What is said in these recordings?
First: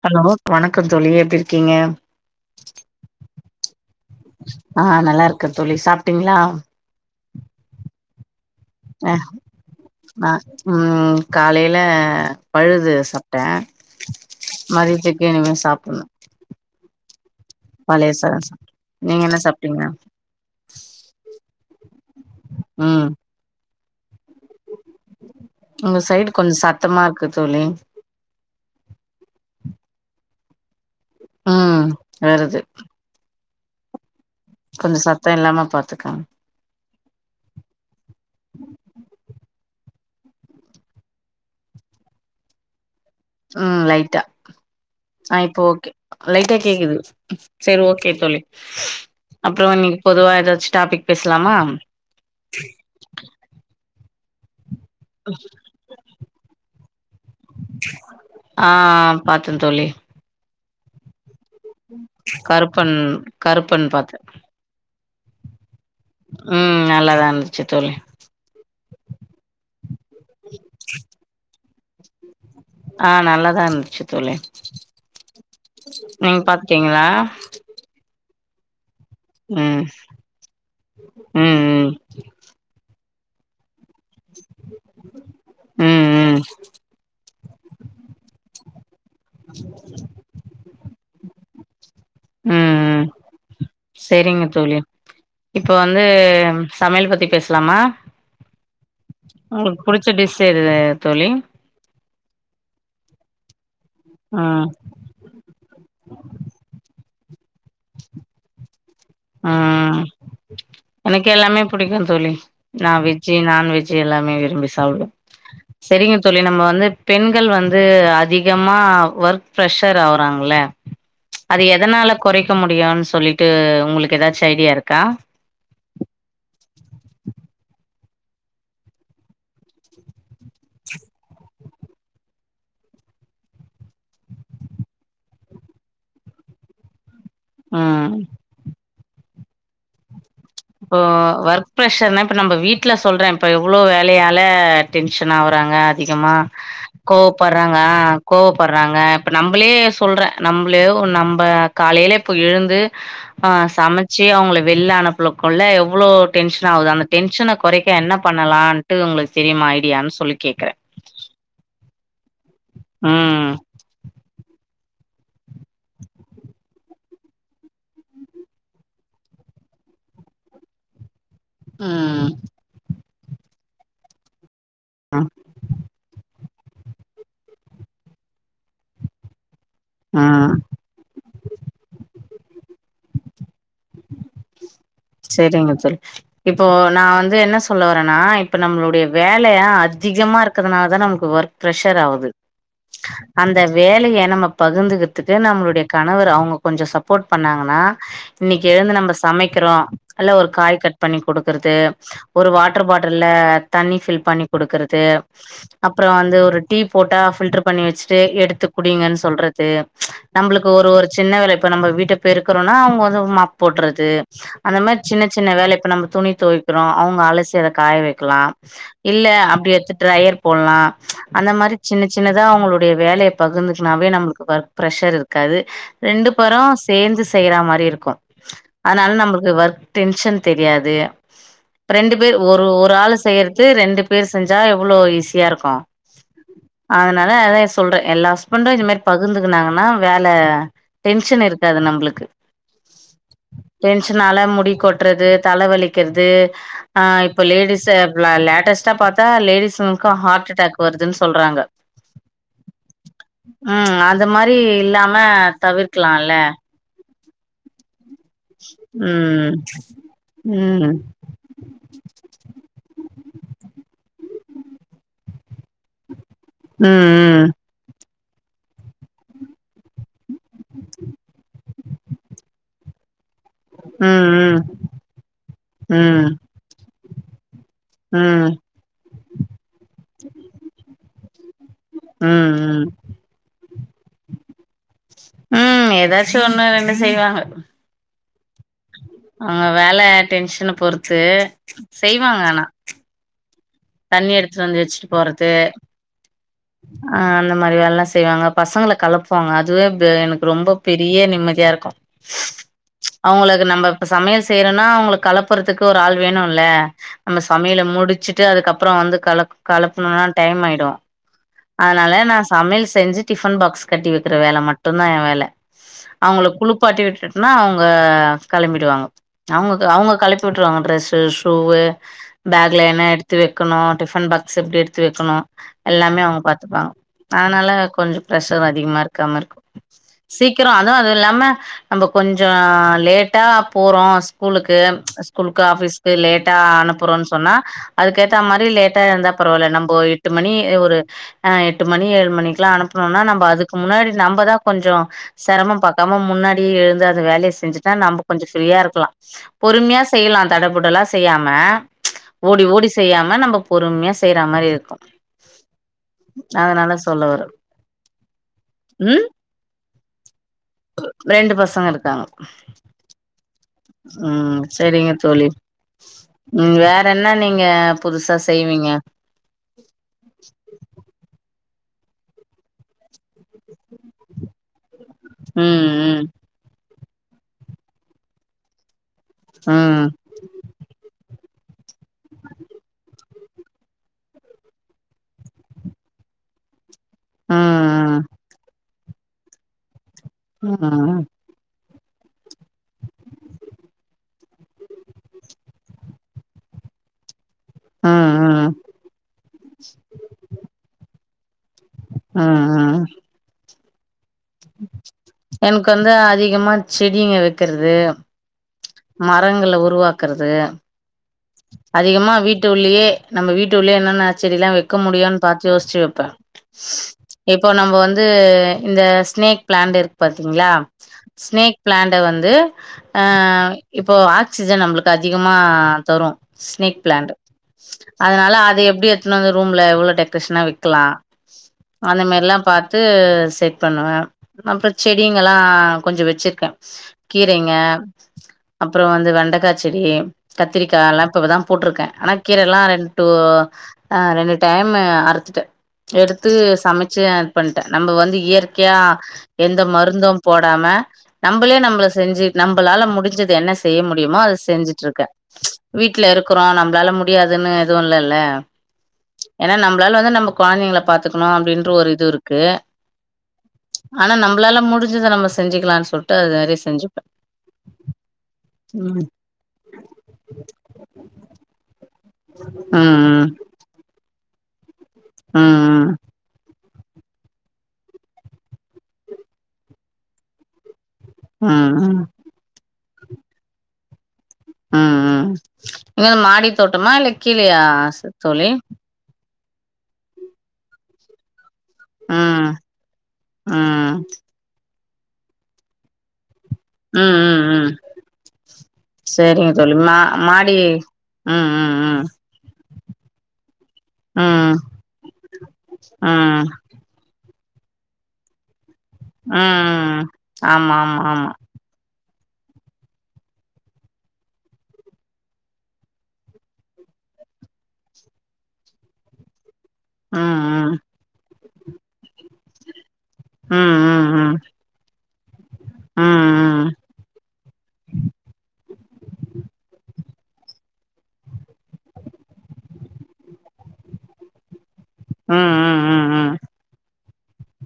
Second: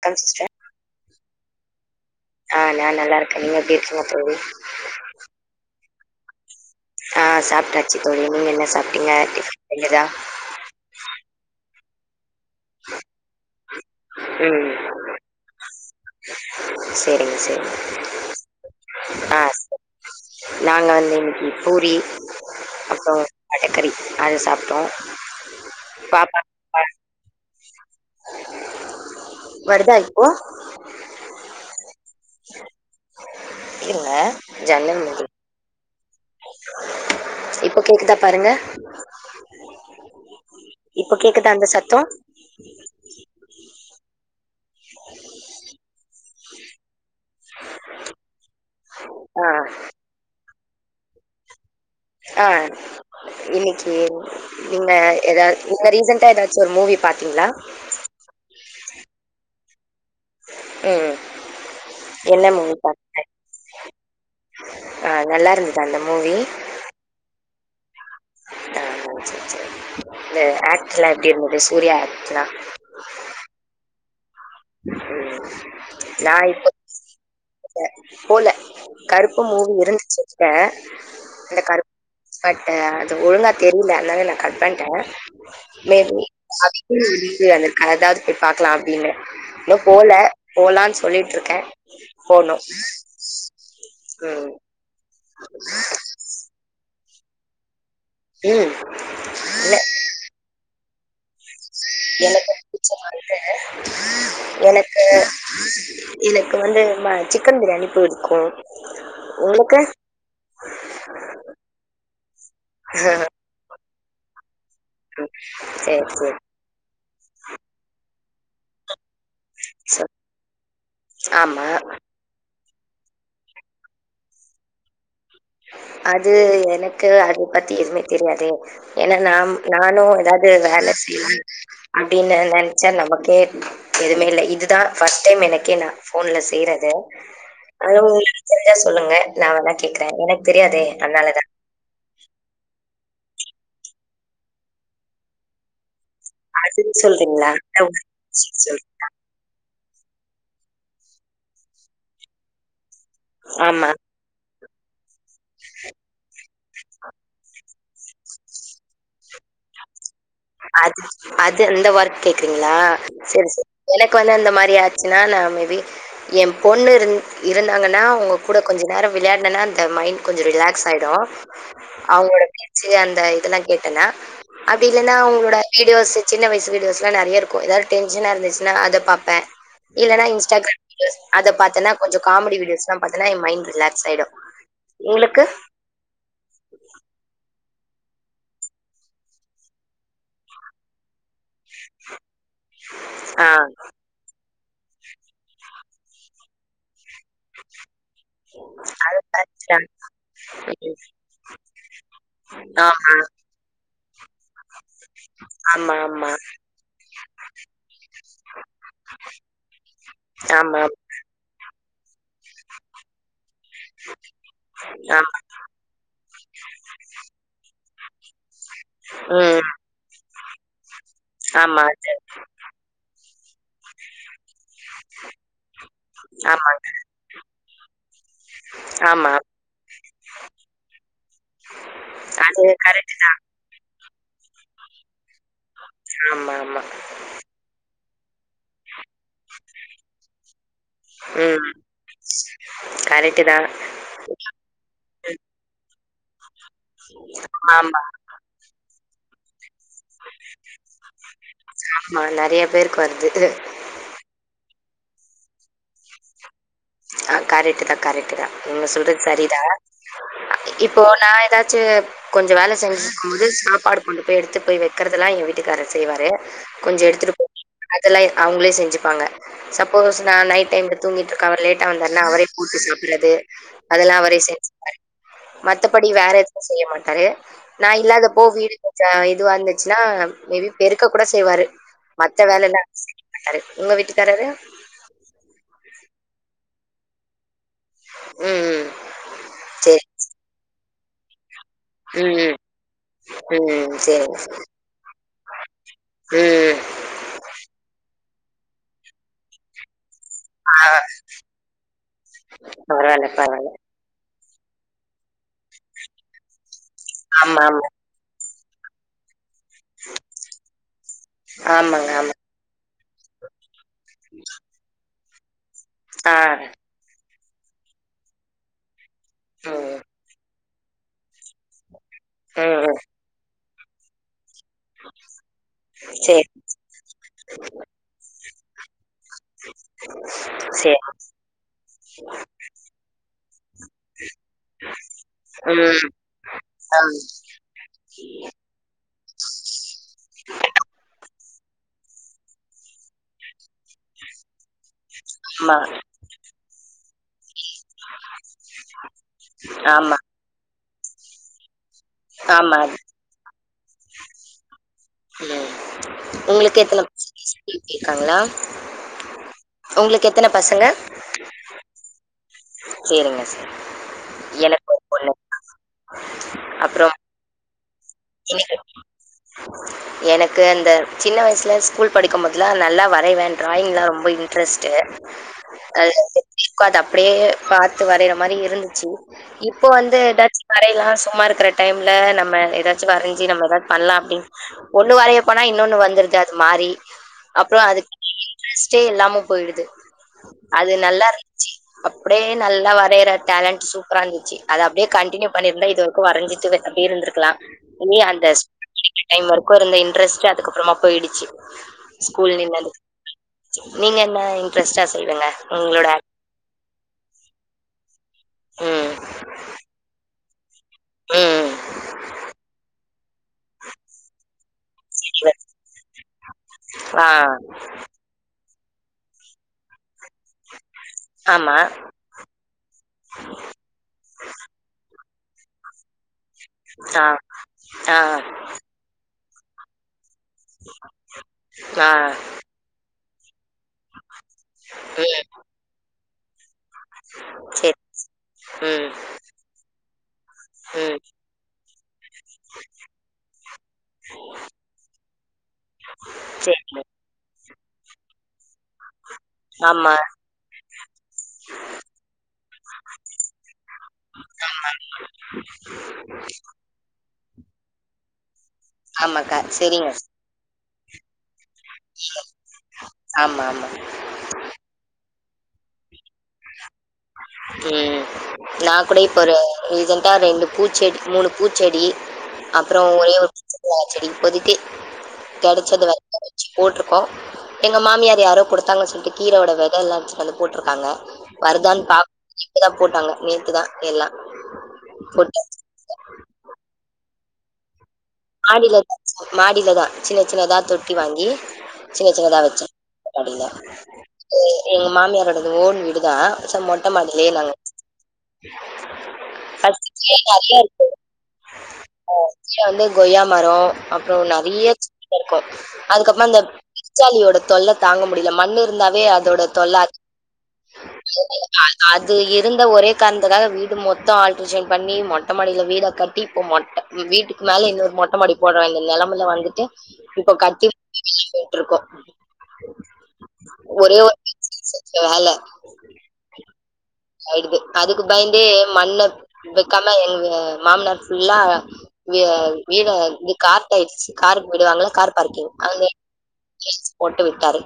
வணக்கம் hello sister வணக்கோ தோழி எப்டி இருக்கீங்க ஆ நான் நல்லா இருக்கேன் நீங்க எப்படி இருக்கீங்க தோழி ஆ நல்லா இருக்கே தோழி சாப் டிங்களா ஆ சாப்பிட்டாச்சு தோழி நீங்க என்ன சாப்பிட்டீங்க அ டிஃபன் செஞ்சதா ஆ உம் காலை இல்ல பழுது சாப்ட்டே ம் மதியத்துக்கு இனிமே சாப்பணு சேரிங்க சேரிங்க சாதோ சாப்ட்டே நீங்க என்ன ஆ சேரி சாப்ட்டீங்க நாங்க வந்து இன்னைக்கு பூரி ம் அப்றோ எக்கறி உங்க சைடு கொஞ்சோ பாப்பா சத்தமா இரு க்கு தோழி வருதா இப்போ உம் வருது இல்ல கொஞ்சோ சத்தோ இல்லாம பாத்துக் ஆ இப்போ கேக்குதா பாருங்க இப்போ கேக்குதா அந்த சத்தோ உம் லைட்டா ஆ இப்ப ஓகே லைட்டா கேக்குது சேரி ஓகே தோழி ஆ அப்றோ இன்னைக்கு பொதுவா ஏதாச்சு டாப்பிக் பேசலாமா ஆ இன்னிக் [unintelligible] நீங்க எதாது நீங்க ரீசன்டா ஏதாச்சு ஒரு மூவி பாத்தீங்களா ஆ பாத்தே தோழி உம் கருப்பன் கருப்பன் பாத்தே ஆ நல்லா இருந் அந்த மூவி துச்சு தோழி ஆஹ் சேரி சேரி இந்த ஆக்ட் எல்லா எப்புடி இருந்தது சூர்யா ஆக்ட்லா ஆ நல்லாதா இருந்துச்சு தோழி நீங்க நான் இப்ப பாத்துட்டீங்களா போகல கருப்பு மூவி ம் இருந்துச்சு என்ட்ட அ ம் கருப்பு ம் பட் ஒழுங்கா கேக் ல நான் கட் பண்ணிட்டேன் ம் மேபி ம் ம் வ விருக்கா ஏதாவது போய் பாக்கலா அப்படின்னு இன்னு போல போலான்னு சொல்லிட்டு இருக்கேன் ம் ம் சரிங்க ம் தோழி இப்ப வந்து சமையல் பத்தி பேசலாமா ம் இல்ல உங்களுக்கு புடிச்ச டிஷ் எது தோழி எனக்கு புடிச்சது வந்து ம் எனக்கு எனக்கு வந்து சிக்கன் பிரியாணி புடிக்கும் ம் எனக்கு எல்லாமே பிடிக்கும் தோழி நான் வெஜ் நான்வெஜ எல்லாம விரும்பி அவ்வ சேரி சரிங்க சேரி தோழி நம்ம வந்து பெண்கள் வந்து அதிக அதிகம்மா ஒர்க் ப்ரஷர் சொ ஆகுறாங்கள அத ஆமா எதனால குறைக்க இரு முடியான்னு சொல்லிட்டு உங்களுக்கு ஏதாச்சும் ஐடியா இருக்கா அது எனக்கு அத பத்தி எதுவுமே தெரியாதே ஏன்னா நாம் நானும் ஏதாவது வேலை செய்யலன் அப்படின்னு நினைச்சா நமக்கே எதுவுமே இல்லை இதுதான் ஃபர்ஸ்ட் டைம் எனக்கே நான் போன்ல செய்றது அது ம் உங்க [unintelligible] சொல்லுங்க நான் வேன்னா கேக்குறேன் எனக்கு தெரியாதே இப்போ அதனால தான். ஒர்க் ப்ரஷர்ன இப்போ நம்ம வீட்டில் சொல்றேன் இப்போ எவ்ளோ வேலையால டென்ஷன் ஆகறாங்க அதிகமா அதுன்னு சொல்றீங்களா? கோவப்படுறாங்க அந்த சொல்- கோவப்படுறாங்க இப்ப நம்மளே சொல்றேன் நம்மளே நம்ம காலையில இப்போ எழுந்து ஆ ஆமா. சமைச்சு அவங்க வெள்ளானனுப் ள்ள கொல்ல எவ்லோ டென்ஷன் ஆகுது அந்த டென்ஷன் குறைக்க என்ன பண்ணலான்ட்டு உங்களுக்கு தெரியுமா ஐடியான்னு சொல்லி கேக்குறே அது அது அந்த ஒர்க் கேக் கிங்கல சேரி ம் சேரி எனக்கு வந்து அந்த மாரி சுன்னா நா மேபி எ பொண்ணு இருந் இருந்தாங்கன்னா அவங்க கூட கொஞ்சோ நேரம் விளையாடுனனா அந்த மைண்ட் கொஞ்சோ ரிலாக்ஸ் ஆயிடும் ம் அவங்களோட பேச்சு அந் ந்த இதெல்லாம் கேட்டன அது நா ம் உங்களோட வீடியோஸ் சின்ன வயச சு வீடியோஸ்லா நறைய இருக்கும் ஏதாது டென்ஷனா இருந்துச்சுன்னா அத பாப்ப இல்லன்னா ம் இன்ஸ்டாகிராம் வீடியோஸ் அத பாத்தன்னா கொஞ்சோ காமெடி வீடியோஸ்லாம் பாத்தான எ மைண்ட் ரிலாக்ஸ் ஆயிடும். உங்களுக்கு? செரிங்க தோழி இப்போ நா வந்து என்ன சொ சொல்ல வரனா இப்ப நம்மளுடைய வேலையா அதிகமா இருக்கிறதுனால தா நமக்கு ஒர்க் பிரஷர் ஆவுது ஆ அந்த வேலைய நம்ம பகுந்துகுறதுக்கு நம்மளுடைய கணவர் அவங்க கொஞ்சோ சப்போட் பண்ணாங்கன்னா எழுந்து நம்ம சமைக்கிறோ அதுதான். அல்ல ஒரு காய் கட் ம். பண்ணி கொடுக்கறது ஒரு வாட்டர் பாட்டில தண்ணி பில் பண்ணி குடுக்கறது ஆமா, அப்றோ ஆமா, வந்து ஒரு டீ போட்டா பில்டர் பண்ணி வச்சுட்டு எடுத்து குடிங்கன்னு சொல்றது ஆமா, நம்மளுக்கு ஆமா, ஒரு ஒரு சின்ன வேல இப்ப நம்ம வீட் ட்ட பேருக்குறோனா அவங்க வந்து மாப் போட்டுறது அந்த மாரி சின்ன ஆமா. சின்ன வேல இப்ப நம்ம துணி துவைக்கிறோம் அவங்க அலசி காய வெக்கலாம் இல்ல ம். அப்டி எடுத்து டிரயர் போடலாம் அந்த மாரி ஆமா. சின்ன அது சின்னதா அவங்களுடைய வேலையை பகிர்ந்துக்குனாவே நம்மளுக்கு ஒர்க் ப்ரெஷர் இருக்காது ரெண்டு பேரும் ஆமா, சேந்து செய்யற மாரி இருக்கும் அதனால ஆமா. நம்மளுக்கு ஒர்க் டென்ஷன் தெரியாது ரெண்டு பேரு அது ஒரு ஒரு கரெக்ட். ஆள் செய்யறது ரெ ரெண்டு பேர் செஞ்சா எவ்ளோ ஈஸி யா இருக்கும் ஆமா, ஆமா. அதனால அதா சொல்ற எல்லா ஹஸ்பண்டும் இத மாரி பகுந்துக்குனாங்கன்னா வேல டென்ஷன் ம். இருக்காது நம்பளுக்கு கரெக்ட்டு தான். டென்ஷனால முடி கொட்டுறது தலைவலி கேக்குறது ஆ இப்ப லேடிஸ ஆமா, பிளா லேட்டஸ்ட்டா பா தா லேடிஸ் ங்கா ஹார்ட் அட்டாக் வருதுன்னு சொல்றாங்க ஆமா. நெறைய பேருக்கு வருது. ம் அந்த மாரி இல்லாம நம்ம தவிர்க்லால ஆ கரெட்டு தான் கரெட்டு டு தா நீங்க சொல்றது ம் சரிதா ம் இப்போ நான் ஏதாச்சு கொஞ்ச வேல செஞ்சிட்டு இருக்கும் போது சாப்பாடு கொன்டு போ பேய் எடுத்து பேய் வைக்கிறது எல்லா எங்க வீட்டுக்காரர் செய்வாரு ம் ம் இதெல்லா அவுங்களே செஞ்சுப்பாங்க சப்போஸ் நா நைட் டைம்ல தூங்கிட்டு இருக்க அவர் லேட் டா வந்தாருன்னா அவரே போட்டு சாப்புறது அதெல்லா அவரே ம் செஞ்சுப்பாரு ம் மத்தபடி வேற ம் எதுவும் செய்ய மாட் நறைய நா இல்லாதப்போ ம் வீடு கொஞ்ச இதுவா இருந்துச்சுன்னா மே பி பெருக்க கூட செ செய்வாரு மத்த ம் வேலல்லா ம் செய்யமாட்டாரு உங்க வீட்டுக்காரரு ம் ஏதாச்சு ஒண்ணு ரெண்டு செய்வாங்க ம் ம் அவங்க வேல சரி. டென்ஷன பொறுத் து ம், செய்வாங்க ம். ஆனா ம் தண்ணி சரிங்க எடுத்துட்டு வந்து வச்சுட்டு போறது ம் ஆ அந்த மாரி வேலல்லாம் செய் செய்வாங்க பசங்கள கெளப்புவாங்க அதுவே து எனக்கு ரொம்ப ஆ பெரிய நிம்மதியா இருக்கூ பரவால்ல அவங்களுக்கு பரவால்ல. நம்ப சமையல் செய்றனா அவுங்கள கெளப்புறதுக்கு ஒரு ஆள் வேணுல்ல நம்ப ஆமா சமையல ஆமா. முடிச்சுட் டு அதுக்கப்பறம் வந்து கலப் கலப்பணுனா டைம் ஆயிடும் ஆமாங்க அதனால ஆமா. நான் சம யல் செஞ்சு டிஃபன் பாக்ஸ் கட்டி வைக்குற வேல மட்டுதான் எ வேல ஆ அவுங்கள குளுப்பாட்டி விட்டு னா அவுங்க கெளம்பிடுவாங்க அவுங்க ம். அவுங்க கழப்பி விட்டுருவாங்க டிரஸு ஷூவு பேகலா ம். என்ன எடுத்து வெப் இருக்கணு டிஃபன் பக் சிப்ட் எடுத்து வெக்கணு எல்லாமே அவங்க சரி பாத்துப்பாங்க அதனால கொஞ்ச ப்ரஷரு அதிகமா இருக்கற மாருக்கு சீக்கிர அதுவு சரி. அது இல்லாம நம்ம கொஞ்ச லேட்டா போறோ ஸ்கூலுக்கு ஸ்கூலுக்கு ம். ஆஃபீஸ்க்கு லேட்டா ஆமா. அனுப்புறோ சொன்னா அதுக்கேத்தா மாரி லேட் இருந்தா பரவல்ல நம்போ எடுத் ஒரு எட்டு மணி ஏழு மணிக்கெல்லா அனுப்பனும்னா நம்ம அதுக்கு முன்னாடி நம்மதா கொஞ்ச செரமம் பாக்காம முன்னாடியே எழுந்த து வேலய செஞ்சுட் நம்ம கொஞ்ச ஃப்ரீயா இருக்கலா ஆமா. பொறுமையா ஆமா. செய்யலா தடப் புடல்லா செய்யாம ஓடி ஆமா. ஓடி செய்யாம நம்ம பொறுமைய்யா செய்றா மாரி இருக்கு ம். உங்களுக்கு அதனால எத்தன சொல்ல வர்ற பசங்க இருக்காங்களா? ம் உங்களுக்கு எத்தன பசங்க? ரெண்டு பசங்க இருக்காங்க சரிங்க சரி. ம் எனக்கு ஒரு செரிங்க பொண்ணு. தோழி ம் வேற என்ன நீங்க புதுசா இன்னக்கி செய்வீங்க? எனக்கு அந்த சின்ன வயசு ல ஸ்கூல் படிக்கும்போதெல்லா நல்லா வரைவே டிராயி்ங்லா ரொம்ப இன்ட்ரஸ்ட் டு ம் அ ம் [unintelligible] அப்டியே பாத்து வரையறா மாரி இருந்துச்சி இப்போ ம் வந்து டச் வரையலா சும்மா இருக்ற டைம்ல நம்ம ஏதாச் சி வரைஞ்சி நம்ம ஏதாவது பண்ணலா அப்டின் ஒண்ணு வரையப் போனா இன்னொன்னு வந்துருது அது மாரி அப்றொ அதுக் ம் இன்ட்ரஸ்ட் டே இல்லாம போய்டுது ம் ம் அது ம் நல்லா இருந்ச்சி அப்டியே நல்லா வரையற டேலண்ட் சூப்பரா இருந்த்ச்ச அது அப்டியே கண்டினியூ பண்ணிருந்தா இதுவரைக்கு வரைஞ்சிட் அப்டி இருந்திருக்கலா ம் அந்த ம் ஸ்கூல் படிக்க டைம் வரைக்கு இருந்த இன்ட்ரெஸ்ட்டு அதுக்கப்றொமா போய்டுச்சி ம் ம் ம் நீங்க என்ன இன்ட்ரெஸ்ட்டா சொல்லுங்க எனக்கு உங்களோட வந்து அதிகமா செடிங்க வக்கிறது ம் மரங்கள உருவாக்றது ம். அதிகமா வீட்டுள்ளயே நம்ம வீட்டுள்ளயே என்னன செடில்லா ‌வெக் வக்க முடியுன்னு பாத்து யோசிச்சு வப்பே ஆ. இப்போ நம்ப வந்து இந்த ஸ்னேக் ப்ளாண்ட் இருக்கு பாத்தீங்ளா ஆமா. ஸ்னேக் ப்ளாண்ட வந்து அ இப்போ ஆக்சிஜன் நம்மளுக்கு அதி அதிகமா தரு ஸ்னேக் ஆ. பிளான்ட்டு ஆ. அதுனால அத எப்டி என்னது ரூம்ல இவ்ளோ டெக் கிருஷ்ணா வெக்லா ஆ. அந்த மாரில்லா பாத்து செட் பண்ணுவே. அப்றொ ம். செடிங்கெல்லா கொஞ்சொ வச் செக்கா கீரைங்க சரி. அப்பறோ ம். வந்து வெண்டைக்கா செடி கத் [unintelligible] ம். இப்பதா போ போட்ருக்கே ஆனா ப் கீரைல்லா ரெண்டு டூ ஆ ரெண்டு டைமு அறுத்துட்டே எடுத்து சரிங்க. சமைச்சு பண்ட்டே நம்ம வந்து இயற் கையா எந்த ஆமா. மருந்தும் போடாம நம்பளே நம்பள செஞ்சு நம்பளால முடிஞ்சது என்ன செய்ய முடியுமோ அத செஞ்சுட்ருக்கே வீட்டு்ல இருக்குறோ நம்பளால முடியாதுன்னு எதுவு இல்லேல்ல ஆமாக்கா. ஏன்னா சரிங்க. நம்மளால வந்து நம்ம கொழந்தைங்கள பாத்துக்கணு அப்டின் ட்ரு ஒரு இது இருக்கு ஆமா, ஆமா. ஆனா நம்மளால முடிஞ்சத நம்ம செஞ்சுக்கலானு சொல்ட்டு அது ரிஸ் ம் ம் நா கூட ம் இப்ப ஒரு ரீசண்டா ரெண்டு பூச்செடி மூணு பூச்செடி அப்பறோ ஒரே ஒரு [inaudible] செடி ஒதுக்கி ம் ம் போட்ருக்கோ எங்க மாமியார் யாரோ கொடுத்தாங்கன்னு சொல்ட்டு கீரையோட வெதையெல்லா அதுல போட்ருக்காங்க ம் ம் பாக் [inaudible] போட்டாங்க நேத்துதா எல்லா ம் ம் இங்கென மாடி தோட்டமா இல்லை கீழயா தோழி மாடில [unintelligible] மாடிலதா சின்ன சின்னதா தொட்டி வாங்கி சின்ன சின்னதா ம் வச்சே மாடில ம் [unintelligible] எங்க மாமியாரோடது ஓன் வீடு தா ம் ம் ம் சரிங்க தோழி ஃபர்ஸ்ட் மா கீழ மாடி நெறைய இருக்கு ம் ம் ம் ஆ கீழ வந்து கொய்யா மரோ அப்றோ ம் நெறைய [inaudible] இருக்கு அதுக்கப்பமா அந்த ம் பெருச்சாலியோட தொல்ல தாங்க முடில மண்ணு இருந்தாவே அதோட தொல்ல ம் ஆமா ஆமா ஆமா அ [inaudible] அது இருந்த ஒரே காரணத்துக்காக வீடு மொத்தோ ஆல்ட்ரேஷன் பண்ணி மொட்ட மாடில வீட கட்டி இப்ப மொட்ட வீட்டுக்கு மேல இன்னொரு மொட்ட மாடி போட வேண்டிய நெலமேல வந்துட்டு இப்ப ம் கட்டி [unintelligible] ருக்கோ ம் ம் ஒரே ஒரு பிக் ஸ்பேஸு வச்சு வேல ம் ம் ஆயிடுது அதுக்கு பயந்தே மண்ண வக்காம எங்க மாமனார் ஃபுல்லா வீ வீட இது கார் டேக்ஸி காருக்கு விடுவாங்கள கார் ம் ம் பார்க்கிங் அங்கயே ம் ம் [unintelligible] போட்டு விட்டாரு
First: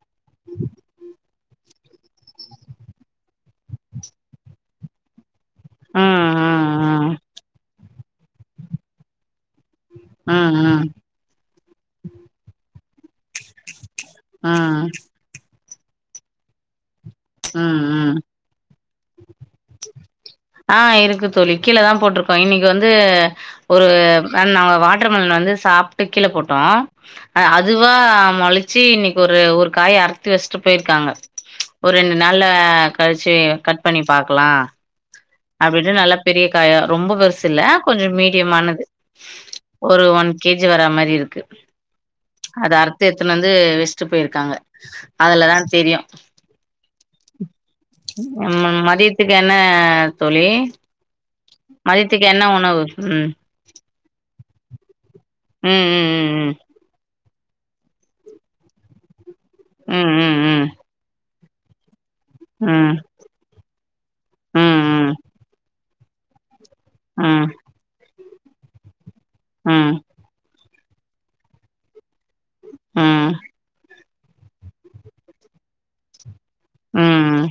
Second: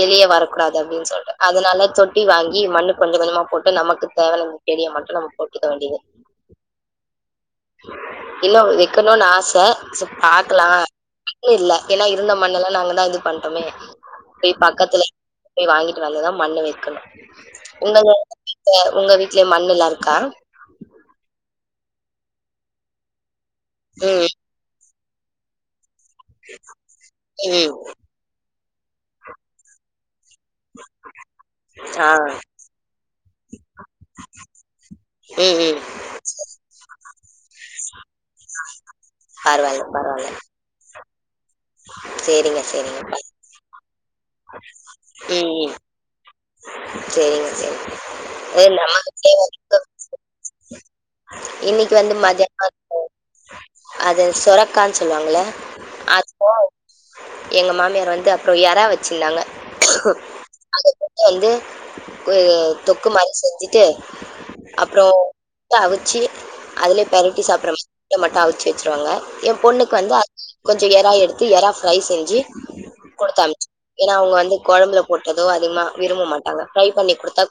வெளிய வரக்கூடாது அப்டின் சொல்ட்டு அதுனால தொட்டி வாங்கி மண்ணு கொஞ்ச கொஞ்சமா போட்டு டு நமக்கு தேவ [unintelligible] தெரிய மட்டு நம்ம போட் [unintelligible] ம் வேண்டியது ம் ம் இன்னு வெக்கணுனு ஆச ஆச ம் ம் பாக்கலா மண்ணு இல்ல ஏன்னா இருந்த மண்ணல்லா நாங்க [unintelligible] பண்டமே ம் போய் ம் பக்கத்துல போய் வாங்கிட்டு வந்து தா மண்ணு வக்கணு ம் ஒங்க ம் வீட்ல ஒங்க வீட்லயு மண்ணெல்லா இருக்கா போட்ருக்கோ இன்னக்கி வந்து ஒரு ம் வேன் நாங்க வா வாட்டர் மெலன் வந்து சாப் ட்டு கீழ போட்டோ ம் அதுவா மொளச் சு இன்னக்கி ஒரு ஒரு காய் அறு த்து வச்சட்டு போய்ருக்காங்க ஒரு ஆ ரெண்டு நாள் கழிச்சு கட் பண்ணி பாக்கலா ம் ம் அப்டின்னு நல்லா பெரிய காயா ரொம்ப பெருசுல்ல கொஞ்ச மீடியமானது பரவால்ல ஒரு பரவால்ல ஒன் கேஜி வரா அந்த மாரி இருக்கு சேரிங்க அது சேரிங்க அறுத்து எடுத்துனு வந்து வச்ட்டு போய்ருக்கு இருக்காங்க ம் அதுலதா ம் தெரியு சேரிங்க சேரிங்க ம அது நமக்கு மதியத்துக்கு என்ன [unintelligible] தோழி மதியத்துக்கு என்ன உணவு மதியானோ ம் சொல்லுவாங்கள ம் அ [unintelligible] எங்க மாமியார் வந்து அப்புற எறா வச்சிருந்தாங்க ம் ம் ம் ம் [unintelligible] வந்து அ ஒரு ம் ம் ம் தொக்கு மாதிரி செஞ்சுட்டு அப்புறோ ம் முட்ட அவிச்சு அதிலே பெரட்டி ம் சாப்புற மாரி முட்ட மட்டு அவிச்சு வச்சுருவாங்க ஏ பொண்ணுக்கு ம் வந்து கொஞ்ச எரா எடுத்து எறா ஃப்ரை செஞ்சி ம் கொடுத்தாம்ஞ்ச் ஏன்னா அவங்க வந்து கொழம்புல போட்டதோ அதிகமா விரும்பமாட் ஃப்ரை பண்ணி கொடுத்தா ம்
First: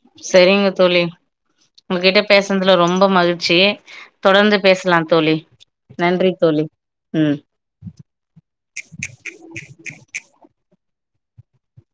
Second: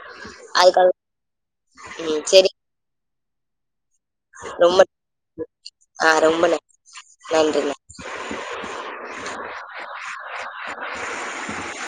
[inaudible] செரிங்க தோழி அதுக்கடுத் உங்ககிட்ட பேசுறதுல ரொம் ம்ப மகிழ்ச்சி தொடர்ந்து ரொம்ப பேசலா தோழி ஆ நன்றி ரொம்ப தோழி நன் ம் நன்றிங்க [inaudible]